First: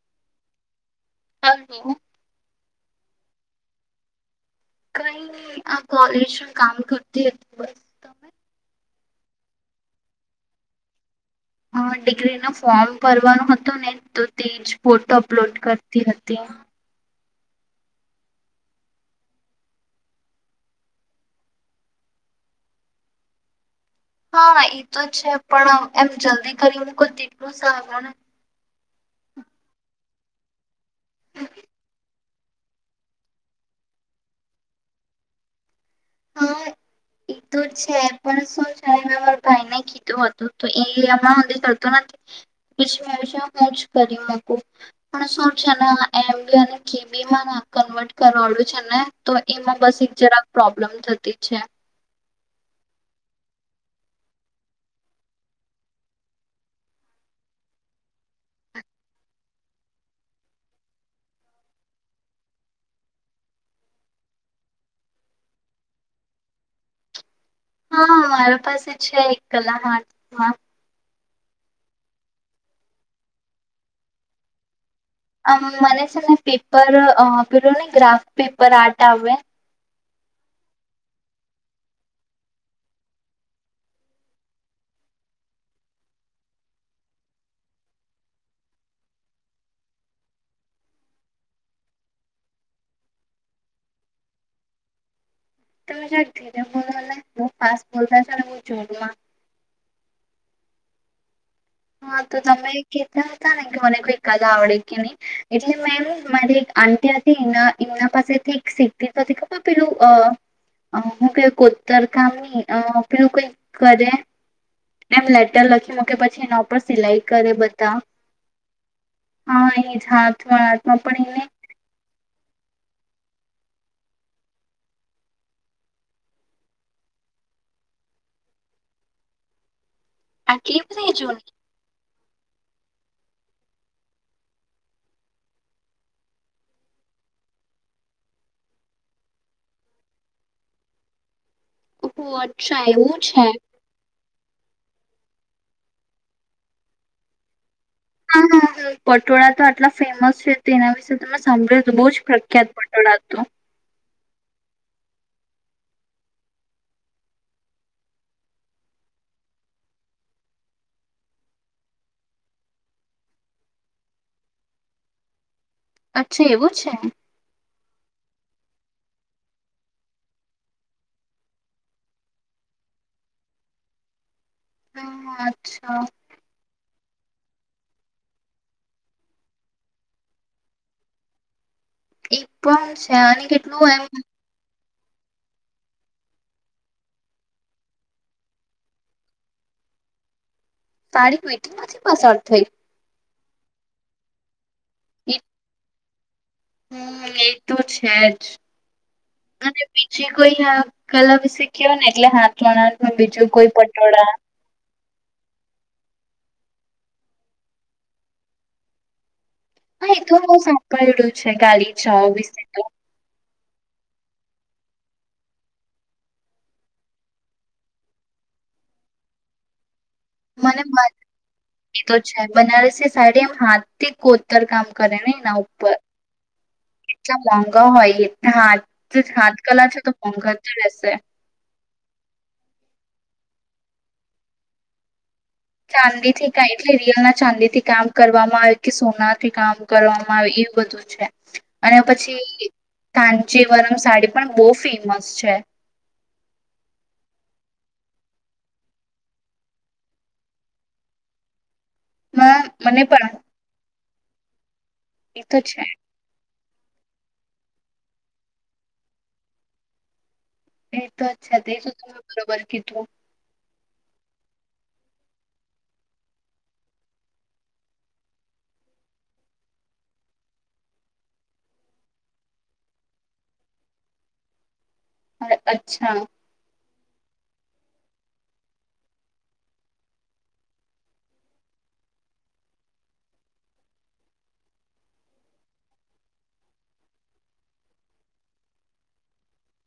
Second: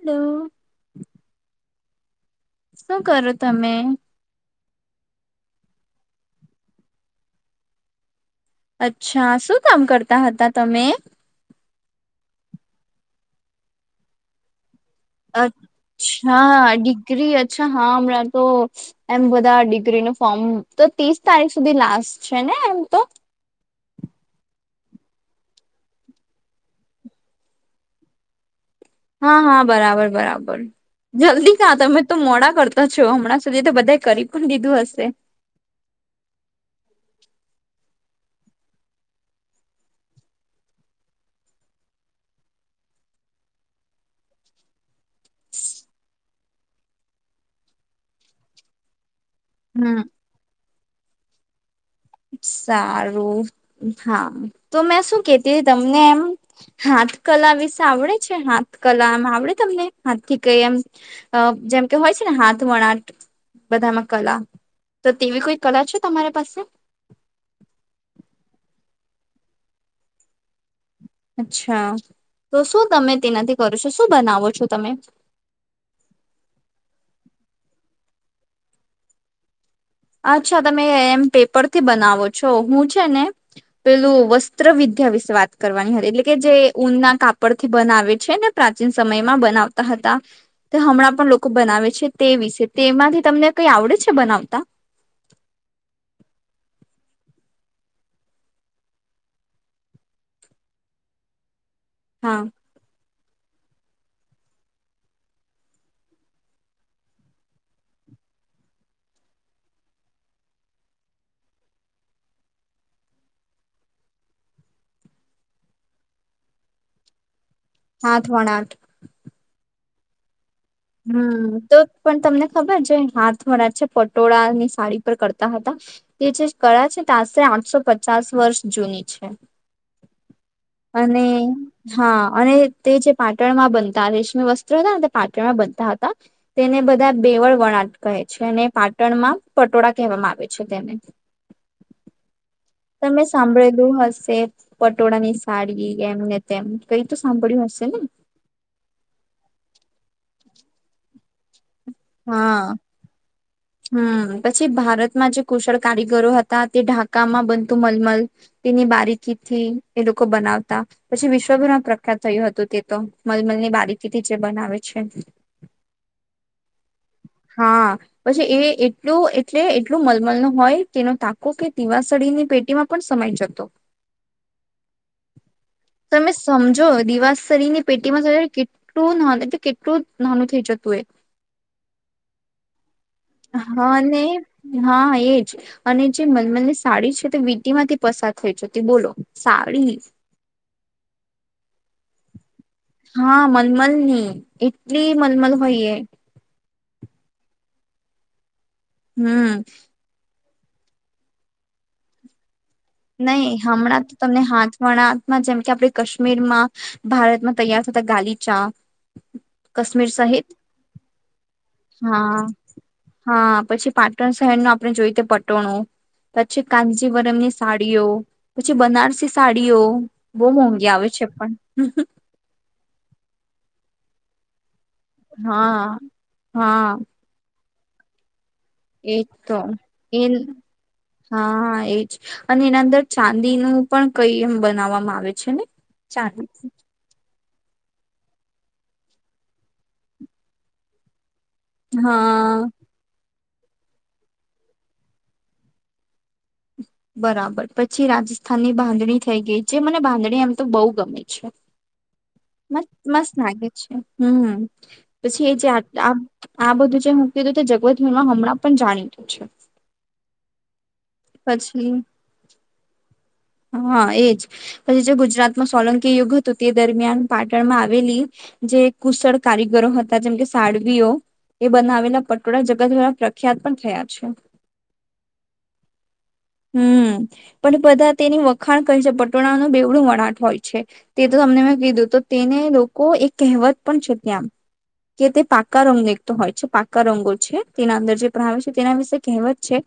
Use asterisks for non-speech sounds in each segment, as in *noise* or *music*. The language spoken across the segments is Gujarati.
હલોો હ હ શું કરો તમે કઈ આ કોલેજમાં કામ કરતી હતી બસ તમે અચ્છા શું કામ કરતા હતા તમે અ ડિગ્રી ન ફોર્મ ભરવાનો હતો ને તો તે જ ફોટો અપલોડ કરતી હતી. અચ્છા ડિગ્રી અચ્છા હા હમણાં તો એમ બધા ડિગ્રી ન ફોર્મ તો ત્રીસ તારીખ સુધી લાસ્ટ છે ને હ એમ તો હા એ તો છે પણ એમ જલ્દી કરી હું કોઈ તેટલું સારું ને હા હા બરાબર બરાબર ને જલ્દી ખા તમે તો મોડા કરતા છો હમણાં સુધી તો બધા કરી પણ દીધું હશે હા એ તોું છે પણ શું છે ભાઈ ને કીધું હતું તો એ હમણાં સુે કરતો નથી *unintelligible* પછી મે છે હું જ કરી મકું પણ શું છેને એમ બી અને કે બી ના કન્વર્ટ કરવાળું છે ને તો એમાં બસ હમ એક જરાક પ્રોબ્લેમ થતી છે સારું હા તો મેં શું કેતી તમને એમ હા હા કલા વિશે આવડે છે હાથ કલામ આવડે તમને હાથ થી કઈ એમ જેમ કેય છેને હાથ વણાટ બધામાં કલા તો તેવી કોઈ કલા છે તમારી પાસે? હા પાસે છે એક કલાક *unintelligible* અચ્છા તો શું તમે તેનાથી કરો છો શું બનાવો છો તમે? અમ મને છે ને પેપર અ પેલુ નઈ ગ્રાફ પેપર આર્ટ આવે અચ્છા તમે એમ પેપરથી બનાવો છો હું છે ને પેલું વસ્ત્રવિદ્યા વિશે વાત કરવાની હતી એટલે કે જે ઊનના કાપડ થી બનાવે છે ને પ્રાચીન સમયમાં બનાવતા હતા તે હમણાં પણ લોકો બનાવે છે તે વિશે તેમાંથી તમને કઈ આવડે છે બનાવતા? તમે જરા ધીરે બોલોને બઉ ફાસ બોલતાતા ને બઉ જોરમાં. હા તો તમે કે કહેતા હતાને કે મને કોઈ કલા આવડે કે નહી એટલે મેમ મારી એક આંટી હતી ઈમ્ન ઈમ્ન પાસેથી એક સીખતી ખબર પેલું અ અ હું કેઉં કોતર કામ નઈ પેલું કઈક કરે એમ લેટર લખી મૂકે પછી એના ઉપર સિલાઈ કરે બ હાથ વણાટ. હા એજ હા હમ્મ તો પણ તમને ખબર જે હાથ *unintelligible* છે પટોળા ની સાડી પર કરતા હતા તે જે કળા છે આશરે આઠસો પચાસ વર્ષ જૂની છે આટલી બધી અને જૂની હા અને તે જે પાટણ માં બનતા રેશમી વસ્ત્ર રયાને પાટણ ઘણાં બધા હતા તેને બધા બેવળ વણાટ કહે છે અને પાટણમાં પટોળા કહેવામાં આવે છે તેને. *unintelligible* તમે છે સાંભળેલું હશે. પટોળા ની સાડી એમ ને તેમ કઈ તો સાંભળ્યું હશે ને. હા હ-હ પટોળા તો આટલા ફેમસ છે તેના વિશે તમે સાંભળ્યું. બહુ જ હા પ્રખ્યાત પટોળા તો. હમ પછી ભારતમાં જે કુશળ કારીગરો હતા તે ઢાકામાં બનતું મલમલ તેની બારીકી થી એ લોકો બનાવતા પછી વિશ્વભરમાં પ્રખ્યાત થયું હતું તે તો મલમલ ની બારી થી જે બનાવે છે. અચ્છા એવું. છે હા. પછી એ એટલું એટલે એટલું મલમલનુ હોય કેનો તાકો કે દીવાસળીની પેટીમાં પણ સમા ઈ જતો. હા અચ્છા. દીવાસળી પેટીમાં જાણે કેટલું નોંધ કે-કેટલું નોનું થઇ જતું એ. એક પણ છે અને કેટલું હા એમ અને હા એજ અને જે મલમલનિ સાડી છે તે વીટી માંથી પસાર થઈ જતી બોલો સા *unintelligible* સાડી વિટી માંથી પસાર થઈ હા મલમલની એટલી એ મલમલ હોયએ હમ એ તો છે જ. હમ્મ. અને બીજી કોઈ હસ્તકલા વિશે ક્યો ને એટલે હા નહી હમણાં તો તમને હાથ વણાટમા જેમ કે આપડે કશ મીરમા ભારતમાં તૈયાર થતા ગાલીચા. કાશ્મીર હા એ તો સહિત બઉ સાંભળ્યું છે ગાલીચાઓ હા વિશે તો હા પછી પાટણ શહેરના આપડણે જોઈએ કે પટોણું પછી કાનજીવરમની સાડીઓ પછી બનારસી સાડીઓ બહુ મને મોંઘી આવે છે પણ *inaudible* તો છે બનારસ સાડી એમ હાથ થી કોતર કામ કરે નને એના હા ઉપર હા એટલા મોંઘા હોય. એ એજ હાથ તો હાથકલા છે તો એ મોંઘા જ રહેશે હા એજ અને એના અંદર ચાંદી નું પણ કઈ એમ બનાવવામાં આવે છે ચાંદી થીકાય એટલે રિયલ ચાંદી થી કામ કરવામાં આવે કે સોના થી કામ કરવામાં આવે એ બધું છે અને પછી હા કા જીવનમ સાડી પણ બહુ ફેમસ છે બરાબર પછી રાજસ્થાનની બાંધણી થઈ ગઈ છે મને બાંધણી એમ તો બહુ ગમે છે મને પણ મસ્ત લાગે છે હમ પછી એ તો જે છે આ બધું જે હું કીધું તે જગત વર્મા હમણાં પણ જાણીતું છે એ તો અચ્છા એ ત પછી બરોબર કે તું હા એજ પછી જે ગુજરાતમાં સોલંકી યુગ હતું તે દરમિયાન પાટણમાં આવેલી જે કુશળ કારીગરો હતા જેમ કે સાડવીઓ એ બનાવેલા પટોળા જગત દ્વારા પ્રખ્યાત પણ થયા છે હ અચ્છા હમ પણ બધા તેની વખાણ કઈ છે પટોળાનું બેવડું વણાટ હોય છે તે તો તમને મેં કીધું તો તેને લોકો એક કહેવત પણ છે ત્યાં કે તે પાકા રંગ દખતો હોય છે પાકા રંગો છે તેના અંદર જે પાવે છે તેના વિશે કહેવત છે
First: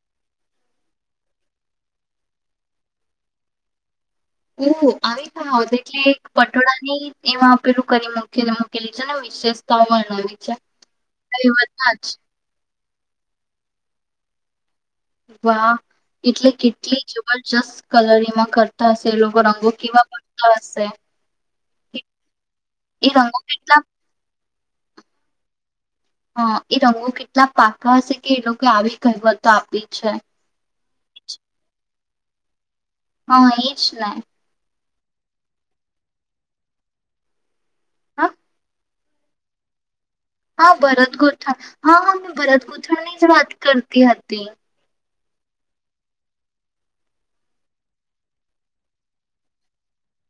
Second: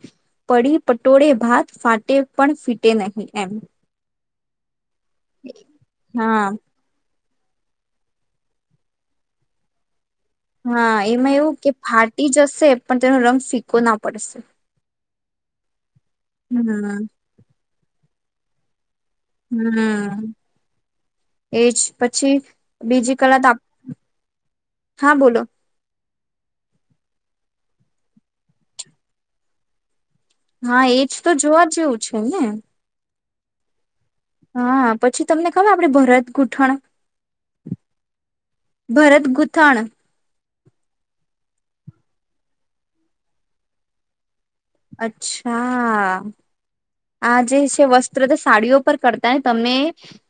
પડી પટોળે ભાત ફાટે પણ ફીટે નહીં એમ ઓ આવી પણ આવત એટલે હા પટોળા ની એમાં આપેલું કરી મૂ મૂકેલી છે ને વિશેષતાઓ વર્ણાવવી હા એમાં એવું કે ફાટી જશે પણ તેનો રંગ ફીકો ના પડશે વાહ એટલે કેટલી હમ જબરજસ્ત કલર એમાં કર રગ રંગો કેવા હમ પડતા હશે એજ પછી એ બીજી રંગો કલા તો આપ કેટલા હા બોલો હા એ રંગો કેટલા પાકા હશે કે એ લોકો આવી કહીવતો આપી છે હા એજ તો જોવા જેવું છે ને હા એ જ લ હા પછી તમને ખબર આપડે ભરત ગૂઠણ હા ભરત ગૂથાણ હા ભરત ગોથણ હા હા મેં ભરત ગોથણ ની જ વાત કરતી હતી અચ્છા આ જે છે વસ્ત્ર તો સાડીઓ પર કરતા ને તમે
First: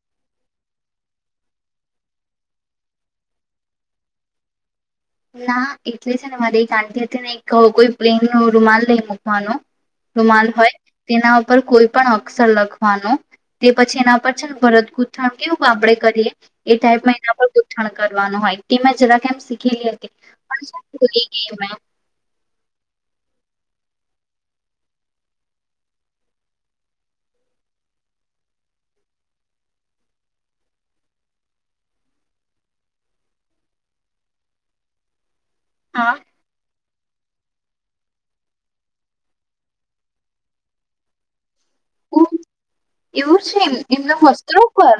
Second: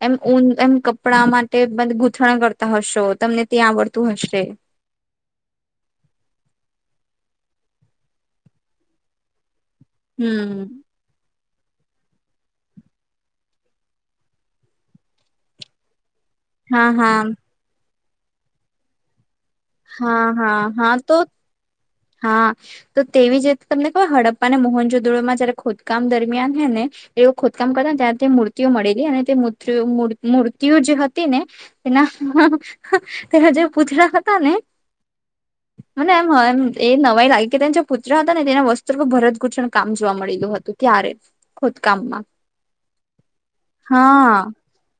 એમ ઊંન એમ કપડા માટે તે બ ગૂંથણ કરતા હશો તમને ત્યાં આવડતું હશે ના એટલે છે ને મારી એક આંટીી હતી ને એક કોઈ પ્લેન ન રૂમાલ લઈ મૂકવાનો રૂમાંલ હમ હોય તેના પર કોઈ પણ અક્ષર લખવાનો તે પછી એના પર છે ભરતગુથણ કેવું આપડે કરીએ એ હા ટાઈપમાં હા એના પર ગઠણ કરવાનું હોય ટીમે જરા કે હા હા હા તો મેં હા તો તેવી જ રીતે તમને કવા હડપ્પા અને મોહનજુદુળોમાં જયારે ખોદકામ દરમિયાન હે ને ખોદકામ કરતા ને ત્યારે તે મૂર્તિઓ મળેલી અને તે મ મૂર્તિઓ જે હતી ને તેના તેના જે પૂતળા હતા ને મને હા. એમ હોય એમ એ નવાય લાગે કે તે જે પૂતળા હતા ને તેના વસ્ત્ર ભરત ઘૂંચણ કામ જોવા મળેલું હતું ત્યારે ખુદકામમાં એવું છે એમ એમના હા વસ્ત્રો પર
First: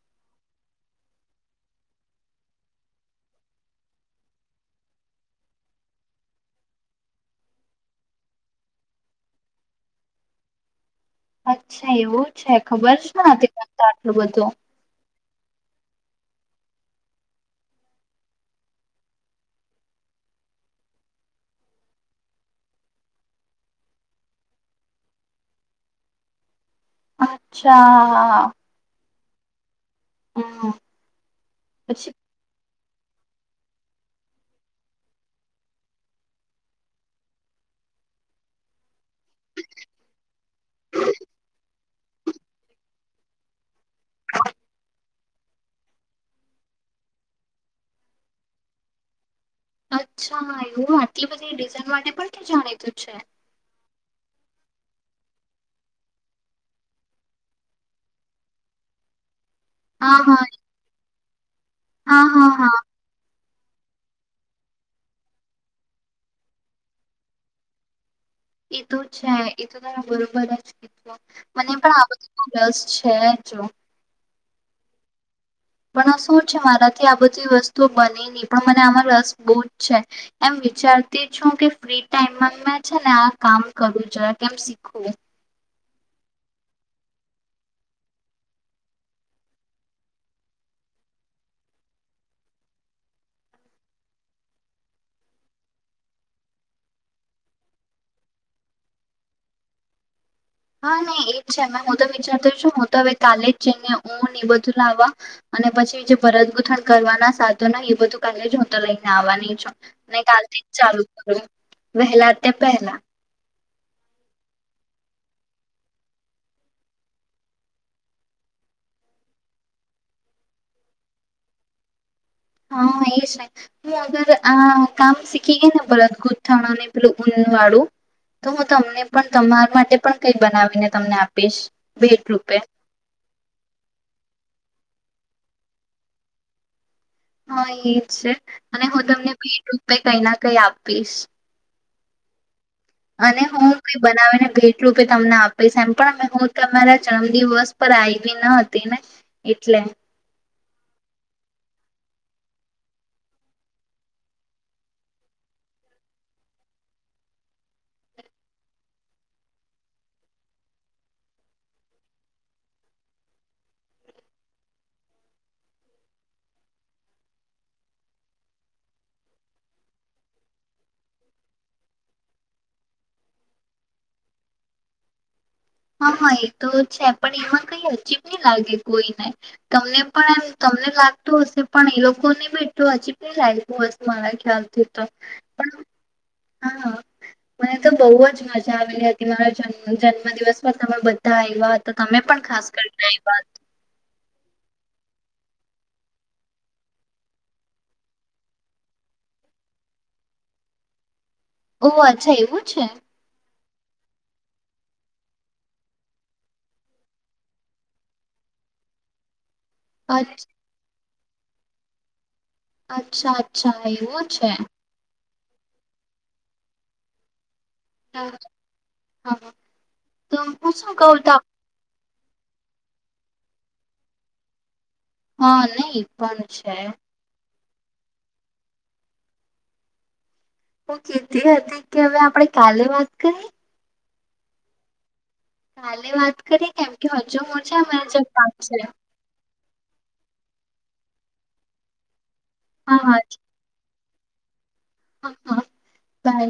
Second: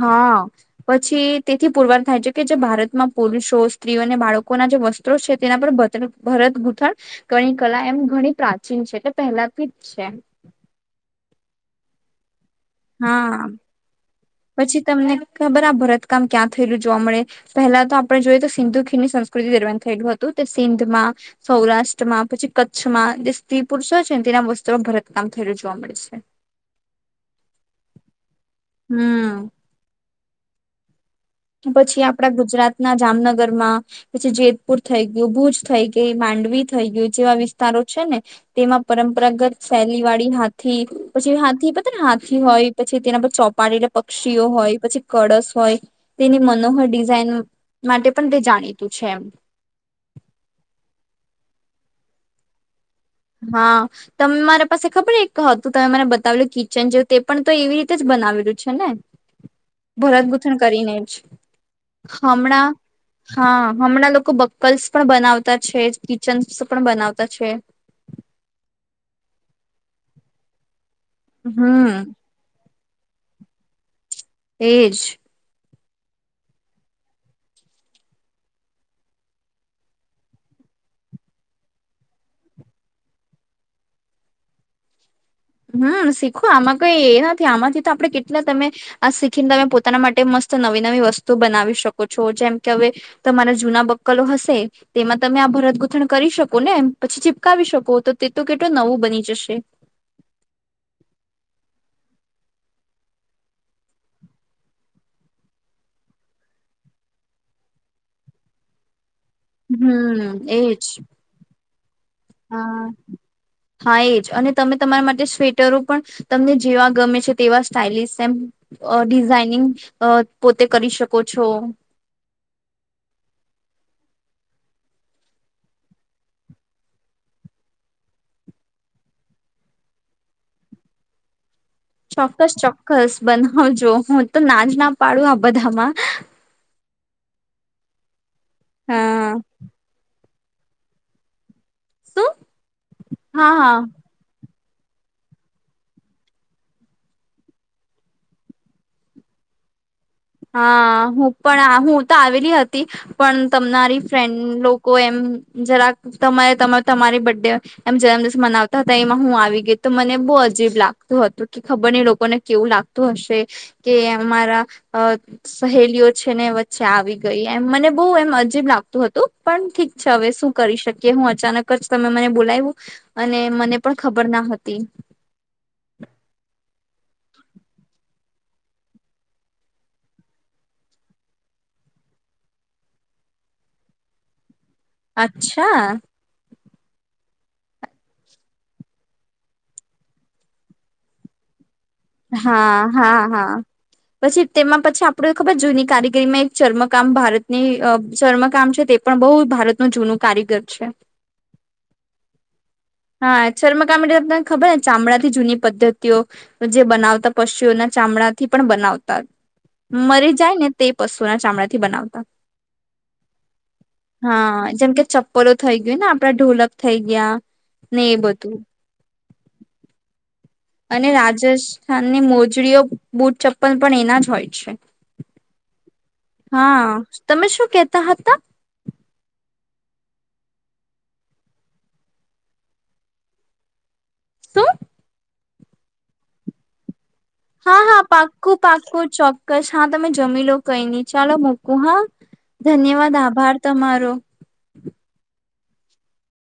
હા પછી તેથી પુરવાર થાય છે કે જે ભારતમાં પુરુષો સ્ત્રીઓ અને બાળકોના જે વસ્ત્રો છે એના પર બચક ભરત ગૂથણ કણી કલા એમ ઘણી પ્રાચીન છે એટલે પહેલાથી જ છે. *inaudible* અચ્છા એવું છે ખબર છે હા તે તો આટલું બધું? પછી તમને ખબર આ ભરત કામ ક્યાં થયેલું જોવા મળે પહેલા તો આપણે જોઈએ તો સિંધુ ખીરની સંસ્કૃતિ દરમિયાન થયેલું હતું સિંધમાં, સૌરાષ્ટ્રમાં પછી કચ્છમાં જે સ્ત્રી પુરુષો છે ને તેના વસ્ત્રુમાં ભરતકામ વધરે જોવા મળે છે. અચ્છા હમ્મ. હમ્મ. પછી આપણા ગુજરાત ના જામનગર માં પછી જેતપુર થઈ ગયું ભુજ થઈ ગઈ માંડવી થઈ ગયું જેવા વિસ્તારો છે ને તેમાં પરંપરાગત શેલી વાળી હાથી પછી હાથી પછી ને હાથી હોય પછી તેના પર ચોપાડેલા પક્ષીઓ હોય પછી કળશ હોય. તેની મનોહર ડિઝાઇન માટે પણ તે જાણીતું છે એમ. અચ્છા એવું આટલી બધી ડિઝાઇન માટે પણ તે જાણીતું. છે હા તમે મારે પાસે ખબર એક હતું તમે મને બતાવેલ કિચન જેવું તે પણ તો એવી રીતે જ બનાવેલું છે ને? હા ભરત હા ગુંથણ કરીને જ. હા હા હમણાં હા. હા હમણાં લોકો બક્કલ્સ પણ બનાવતા છે કિચન્સ પણ બનાવતા છે. એ તો છે એ તો તાર બરોબર જ કીધું મને હમ પણ આ બધુંમાં રસ છે જો. એ જ. પણ શું છે મારાથી આ બધી વસ્તુઓ બનેલી પણ મને આમાં રસ બહુ જ છે એમ વિચારતી છું કે ફ્રી ટાઈમમાં મે છે ને આ કામ કરું જરા કેમ શીખવું? હમ શીખો આમાં કઈ એ નથી આમાંથી તો આપણે કેટલા તમે આ શીખીને તમે પોતાના માટે મસ્ત નવી નવી વસ્તુ બનાવી શકો છો જેમ કે હવે તમારા જૂના બક્કલો હશે તેમાં તમે આ ભરત ગૂથણ કરી શકો ને પછી ચીપકાવી શકો તો તે તો કેટલું નવું બની જશે. હા નહી એજ છે મે હું તો વિચારતો છું હું તો હવે કાલે જ જઈને ઉનને બધું લાવવા અને પછી જે ભરતગૂથણ કરવાના સાધો ના એ બધું કાલે જ હોતો લઈ. આવવાની છું હમ કાલથી એજ જ ચાલુ કરું વહેલા તે હા પહેલા. હા એજ અને તમે તમારા માટે સ્વેટરો પણ તમને જેવા ગમે છે તેવા સ્ટાાઈલિસ એમ ડિઝાઇનિંગ પોતે કરી શકો છો. હા એજ નહી હું અગર આ કામ શીખી ગઇને ભરત ગૂથણ ને પેલું વાળું તો હું તમને પણ તમારા માટે પણ કઈ બનાવીને તમને આપીશ. ભેટ ચોક્કસ રૂપે ચોક્કસ બનાવજો હું તો નાજ ના પાડું આ બધાંમાં. બધામાં હા એજ છે અને હું તમને હા. ભેટ રૂપે કઈ ના કઈ આપીશ. શું? અને હા હું હા કઈ બનાવીને ભેટ રૂપે તમને આપીશ એમ પણ હું તમારા જન્મ દિવસ પર આવી ન હતી ને એટલે. હા હું પણ હું તો આવેલી હતી પણ તમારી ફ્રેન્ડ લોકો એમ જરાક તમારે તમારી બર્થડે એમ જન્મદિવસ મનાવતા હતા એમાં હું આવી ગઈ તો મને બહુ અજીબ લાગતું હતું કે ખબર નઈ લોકોને કેવું લાગતું હશે કે અમારા અ સહેલીઓ છે ને વચ્ચે આવી ગઈ એમ મને બહુ એમ અજીબ લાગતું હતું પણ ઠીક હવે શું કરી શકીએ હું અચાનક જ તમે મને બોલાવું અને મને પણ ખબર ના હતી. *inaudible* હા હા એ તો છે પણ એમાં કઈ અજીબ નહી લાગે કોઈને તમને પણ એમ તમને લાગતું હશે પણ એ લોકો ને બી એટલું હજીબ લાગતું હશે મારા ખ્યાલ તો પણ અચ્છા હા. મને તો બહુ જ મજા આવેલી હતી મારા જન્મ દિવસમાં તમે બધા આવ્યા હતા તમે પણ ખાસ હા કરીને હા આવ્યા હા પછી તેમાં પછી આપ ખબર જૂની કારીગીરીમાં એક ચર્મકામ ભારતની ચર્મકામ છે તે પણ બહુ ભારતનું જૂનું કારીગર છે ઓહ અચ્છા એવું છે હા શર્મકામ તને ખબર ને ચામડા થી જૂની પદ્ધતિઓ જે બનાવતા પશુઓના ચામડા થી પણ બવતા મરી અચ્છ- જાય ને તે પશુના ચામડાથી બનાવતા અચ્છા અચ્છા એવું હા છે જેમ કે ચપ્પલો થઈ ગયને આપડા ઢોલક થઈ ગયા ને એ હા બધું હા તો હું શું અને કહું તો રાજસ્થાનની મોજડી ઓ બુટ ચપ્પલ પણ એના જ હોય છે હા નહી પણ છે હા તમે શું કેતા હતા હું કીધી હતી કે હવે આપણે કાલે વાત કરી શું કાલે વાત કરી કેમ કે હજુ મું છે હા ને હા જવાનું પાક્કું છે પાક્કું ચોક્કસ હા તમે જમી લો કઈ નહી ચાલો મોકું હા હા ધન્યવાદ હા આભાર તમારો હા હા બાય